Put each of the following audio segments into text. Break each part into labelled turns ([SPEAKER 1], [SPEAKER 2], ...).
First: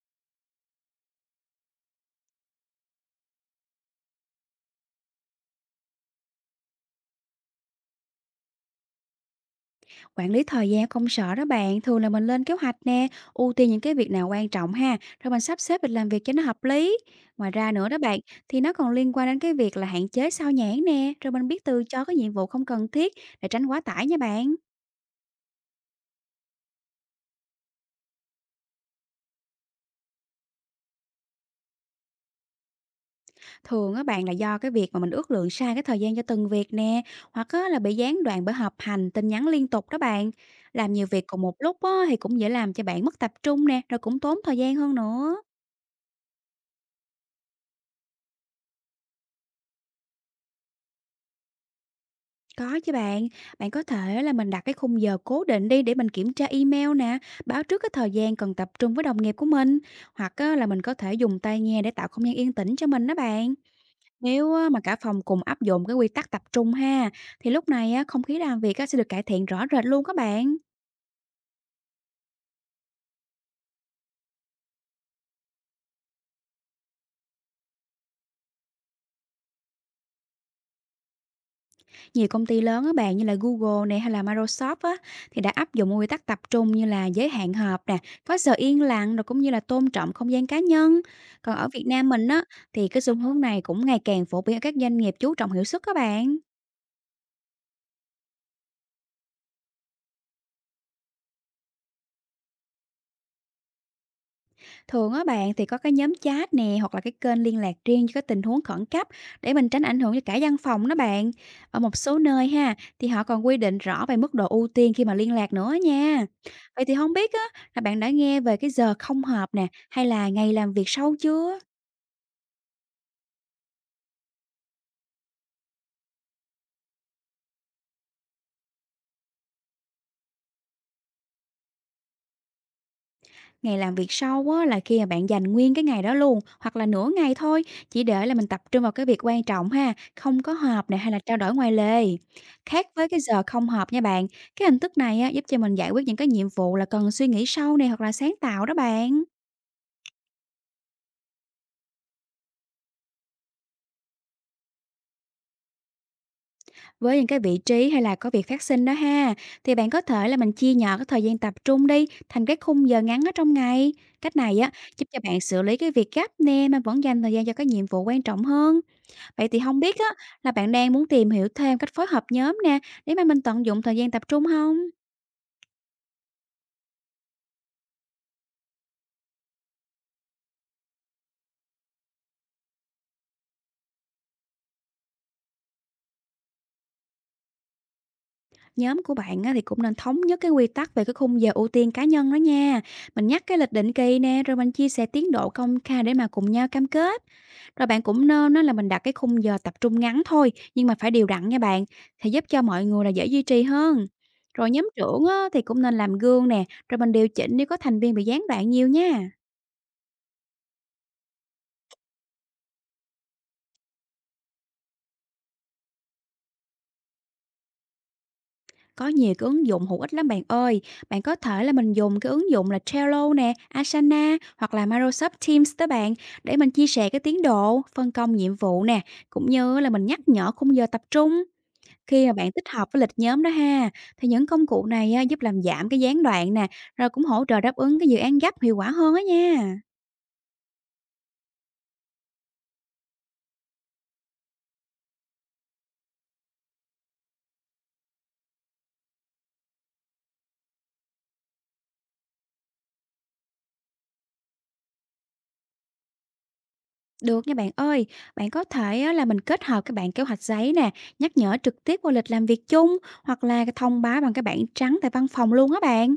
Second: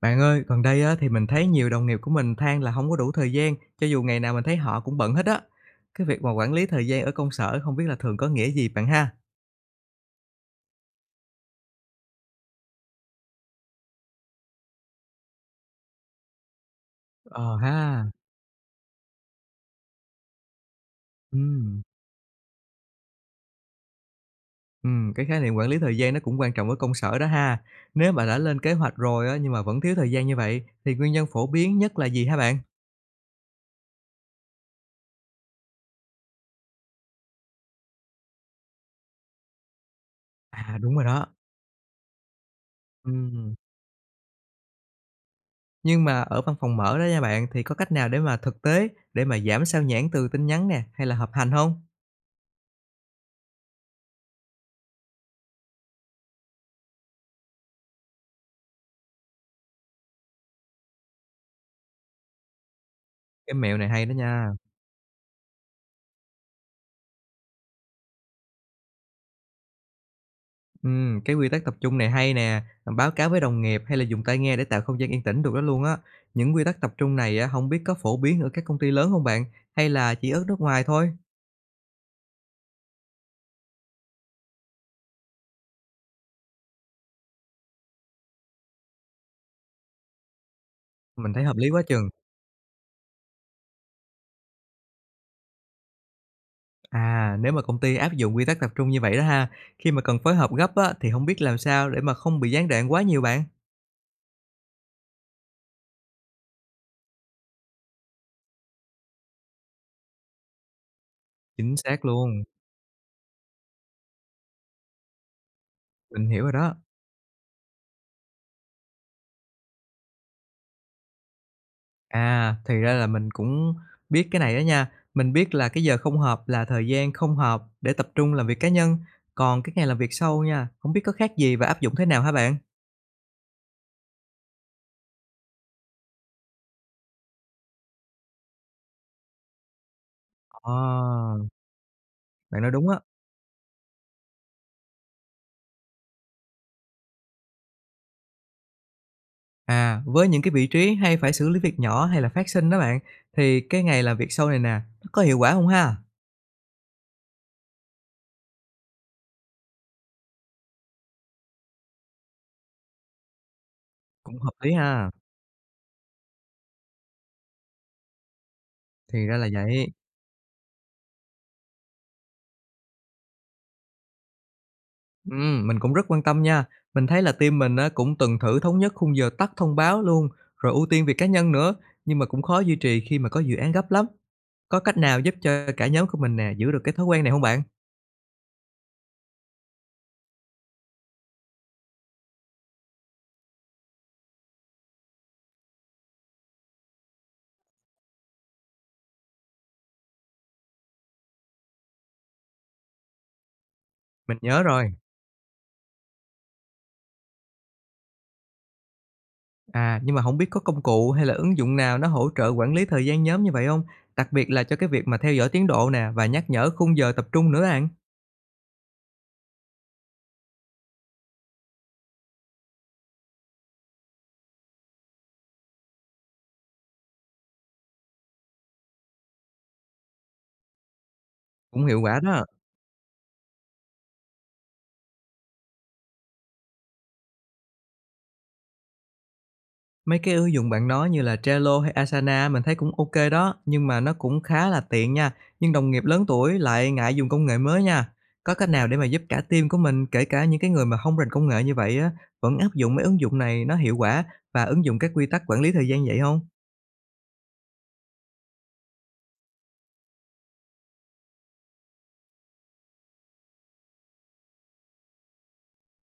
[SPEAKER 1] Bạn ơi, gần đây á, thì mình thấy nhiều đồng nghiệp của mình than là không có đủ thời gian, cho dù ngày nào mình thấy họ cũng bận hết á. Cái việc mà quản lý thời gian ở công sở không biết là thường có nghĩa gì bạn ha?
[SPEAKER 2] Quản lý thời gian công sở đó bạn, thường là mình lên kế hoạch nè, ưu tiên những cái việc nào quan trọng ha, rồi mình sắp xếp lịch làm việc cho nó hợp lý. Ngoài
[SPEAKER 1] Ờ
[SPEAKER 2] ra nữa đó
[SPEAKER 1] ha,
[SPEAKER 2] bạn, thì nó còn liên quan đến cái việc là hạn chế sao nhãng nè, rồi mình biết
[SPEAKER 1] ừm,
[SPEAKER 2] từ cho cái nhiệm vụ không cần thiết để tránh quá tải nha bạn.
[SPEAKER 1] cái khái niệm quản lý thời gian nó cũng quan trọng ở công sở đó ha. Nếu mà đã lên kế hoạch rồi á, nhưng mà vẫn thiếu thời gian như vậy, thì nguyên nhân phổ biến nhất là gì hả bạn?
[SPEAKER 2] Thường á bạn là do cái việc mà mình ước lượng sai cái thời gian cho từng việc nè, hoặc á là bị gián đoạn bởi họp hành, tin nhắn liên tục đó bạn.
[SPEAKER 1] À,
[SPEAKER 2] Làm
[SPEAKER 1] đúng rồi
[SPEAKER 2] nhiều việc
[SPEAKER 1] đó.
[SPEAKER 2] cùng một lúc á, thì cũng dễ làm cho bạn mất tập
[SPEAKER 1] ừm,
[SPEAKER 2] trung nè, rồi cũng tốn thời gian hơn nữa.
[SPEAKER 1] nhưng mà ở văn phòng mở đó nha bạn, thì có cách nào để mà thực tế để mà giảm sao nhãng từ tin nhắn nè, hay là họp hành không?
[SPEAKER 2] Có chứ bạn, bạn có thể là mình đặt cái khung giờ cố định đi để mình kiểm tra email nè, báo trước cái thời gian cần tập trung với đồng nghiệp của mình, hoặc á, là mình có thể dùng tai nghe để tạo không gian yên tĩnh cho mình đó
[SPEAKER 1] Cái
[SPEAKER 2] bạn.
[SPEAKER 1] mẹo này hay đó nha.
[SPEAKER 2] Nếu á, mà cả phòng cùng áp dụng cái quy tắc tập trung ha, thì lúc này á, không khí làm việc á, sẽ được cải thiện rõ rệt luôn các bạn.
[SPEAKER 1] Cái quy tắc tập trung này hay nè, ờ, báo cáo với đồng nghiệp hay là dùng tai nghe để tạo không gian yên tĩnh được đó luôn á. Những quy tắc tập trung này á, hông biết có phổ biến ở các công ty lớn không bạn, hay là chỉ ở nước ngoài thôi?
[SPEAKER 2] Nhiều công ty lớn á bạn như là Google này hay là Microsoft á, thì đã áp dụng nguyên tắc tập trung như là giới hạn họp nè, có giờ yên lặng rồi cũng như là tôn trọng không gian cá nhân.
[SPEAKER 1] Mình thấy hợp
[SPEAKER 2] Còn ở
[SPEAKER 1] lý quá
[SPEAKER 2] Việt
[SPEAKER 1] chừng.
[SPEAKER 2] Nam mình á, thì cái xu hướng này cũng ngày càng phổ biến ở các doanh nghiệp chú trọng hiệu suất các bạn.
[SPEAKER 1] À, nếu mà công ty áp dụng quy tắc tập trung như vậy đó ha, khi mà cần phối hợp gấp á, thì không biết làm sao để mà không bị gián đoạn quá nhiều bạn?
[SPEAKER 2] Thường á bạn thì có cái nhóm chat nè, hoặc là cái kênh liên lạc riêng cho cái tình huống khẩn cấp để mình tránh ảnh hưởng cho cả văn phòng đó bạn.
[SPEAKER 1] Chính
[SPEAKER 2] Ở một
[SPEAKER 1] xác
[SPEAKER 2] số
[SPEAKER 1] luôn,
[SPEAKER 2] nơi ha, thì họ còn quy định rõ về mức độ ưu tiên khi mà liên lạc nữa nha.
[SPEAKER 1] mình hiểu rồi đó.
[SPEAKER 2] Vậy thì không biết á, là bạn đã nghe về cái giờ không hợp nè, hay là ngày làm việc sau chưa?
[SPEAKER 1] À, thì ra là mình cũng biết cái này đó nha. Mình biết là cái giờ không hợp là thời gian không hợp để tập trung làm việc cá nhân, còn cái ngày làm việc sau nha, không biết có khác gì và áp dụng thế nào hả bạn?
[SPEAKER 2] Ngày làm việc sau á, là khi mà bạn dành nguyên cái ngày đó luôn, hoặc là nửa ngày thôi, chỉ để là mình tập trung vào cái việc quan trọng ha, không có họp này hay là
[SPEAKER 1] Ờ,
[SPEAKER 2] trao đổi ngoài lề.
[SPEAKER 1] bạn nói
[SPEAKER 2] Khác
[SPEAKER 1] đúng á.
[SPEAKER 2] với cái giờ không họp nha bạn, cái hình thức này á, giúp cho mình giải quyết những cái nhiệm vụ là cần suy nghĩ sâu này, hoặc là sáng tạo đó bạn.
[SPEAKER 1] À, với những cái vị trí hay phải xử lý việc nhỏ hay là phát sinh đó bạn, thì cái ngày làm việc sau này nè, nó có hiệu quả không ha?
[SPEAKER 2] Với những cái vị trí hay là có việc phát sinh đó ha, thì bạn có thể là mình chia nhỏ cái thời gian tập trung đi thành cái khung giờ ngắn ở trong ngày. Cách
[SPEAKER 1] Cũng hợp
[SPEAKER 2] này á,
[SPEAKER 1] lý
[SPEAKER 2] giúp
[SPEAKER 1] ha,
[SPEAKER 2] cho bạn xử lý cái việc gấp nè, mà vẫn dành thời gian cho cái nhiệm vụ quan trọng hơn.
[SPEAKER 1] thì ra
[SPEAKER 2] Vậy
[SPEAKER 1] là
[SPEAKER 2] thì không
[SPEAKER 1] vậy.
[SPEAKER 2] biết á, là bạn đang muốn tìm hiểu thêm cách phối hợp nhóm nè, để mà mình tận dụng thời gian tập trung không?
[SPEAKER 1] Mình cũng rất quan tâm nha. Mình thấy là team mình á, cũng từng thử thống nhất khung giờ tắt thông báo luôn, rồi ưu tiên việc cá nhân nữa, nhưng mà cũng khó duy trì khi mà có dự án gấp lắm. Có cách nào giúp cho cả nhóm của mình nè giữ được cái thói quen này không bạn?
[SPEAKER 2] Nhóm của bạn á, thì cũng nên thống nhất cái quy tắc về cái khung giờ ưu tiên cá nhân đó nha. Mình nhắc cái lịch định kỳ nè, rồi mình chia sẻ tiến độ công khai để mà cùng nhau cam kết. Rồi bạn cũng nên á, là mình đặt cái khung giờ tập trung ngắn thôi, nhưng mà phải đều đặn nha bạn, thì giúp cho mọi người là dễ duy trì hơn.
[SPEAKER 1] Mình nhớ
[SPEAKER 2] Rồi nhóm
[SPEAKER 1] rồi.
[SPEAKER 2] trưởng á, thì cũng nên làm gương nè, rồi mình điều chỉnh nếu có thành viên bị gián đoạn nhiều nha.
[SPEAKER 1] À, nhưng mà không biết có công cụ hay là ứng dụng nào nó hỗ trợ quản lý thời gian nhóm như vậy không? Đặc biệt là cho cái việc mà theo dõi tiến độ nè và nhắc nhở khung giờ tập trung nữa bạn.
[SPEAKER 2] Có nhiều cái ứng dụng hữu ích lắm bạn ơi. Bạn có thể là mình dùng cái ứng dụng là Trello nè, Asana hoặc là Microsoft Teams đó bạn, để mình chia sẻ cái tiến độ, phân công nhiệm vụ nè, cũng như là mình nhắc nhở khung giờ tập trung.
[SPEAKER 1] Cũng hiệu quả
[SPEAKER 2] Khi mà
[SPEAKER 1] đó.
[SPEAKER 2] bạn tích hợp với lịch nhóm đó ha, thì những công cụ này á, giúp làm giảm cái gián đoạn nè, rồi cũng hỗ trợ đáp ứng cái dự án gấp hiệu quả hơn á nha.
[SPEAKER 1] Mấy cái ứng dụng bạn nói như là Trello hay Asana mình thấy cũng ok đó, nhưng mà nó cũng khá là tiện nha, nhưng đồng nghiệp lớn tuổi lại ngại dùng công nghệ mới nha. Có cách nào để mà giúp cả team của mình, kể cả những cái người mà không rành công nghệ như vậy á, vẫn áp dụng mấy ứng dụng này nó hiệu quả và ứng dụng các quy tắc quản lý thời gian vậy không?
[SPEAKER 2] Được nha bạn ơi, bạn có thể á, là mình kết hợp cái bảng kế hoạch giấy nè, nhắc nhở trực tiếp vào lịch làm việc chung, hoặc là cái thông báo bằng cái bảng trắng tại văn phòng luôn á bạn.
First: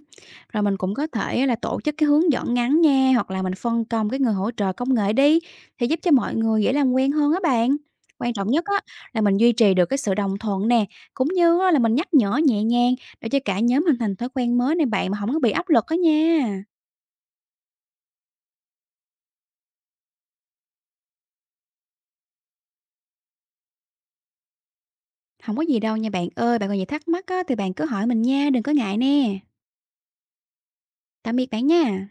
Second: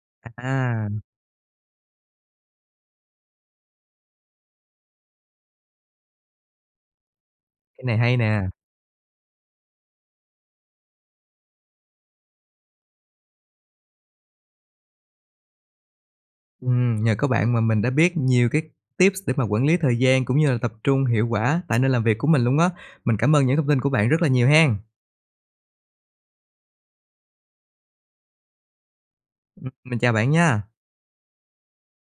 [SPEAKER 2] Rồi mình
[SPEAKER 1] À,
[SPEAKER 2] cũng có thể á, là tổ chức cái hướng dẫn ngắn nha, hoặc là mình phân công cái người hỗ trợ công nghệ đi, thì giúp cho mọi người dễ làm quen hơn á bạn.
[SPEAKER 1] cái này hay
[SPEAKER 2] Quan
[SPEAKER 1] nè.
[SPEAKER 2] trọng nhất á, là mình duy trì được cái sự đồng thuận nè, cũng như á, là mình nhắc nhở nhẹ nhàng để cho cả nhóm hình thành thói quen mới này bạn, mà không có bị áp lực á nha.
[SPEAKER 1] Nhờ các bạn mà mình đã biết nhiều cái tips để mà quản lý thời gian cũng như là tập trung hiệu quả tại nơi làm việc của mình luôn á. Mình cảm ơn những thông tin của bạn rất là nhiều hen.
[SPEAKER 2] Không có gì đâu nha bạn ơi, bạn còn gì thắc mắc á, thì bạn cứ hỏi mình nha, đừng có ngại nè.
[SPEAKER 1] Mình chào bạn nha.
[SPEAKER 2] Tạm biệt bạn nha.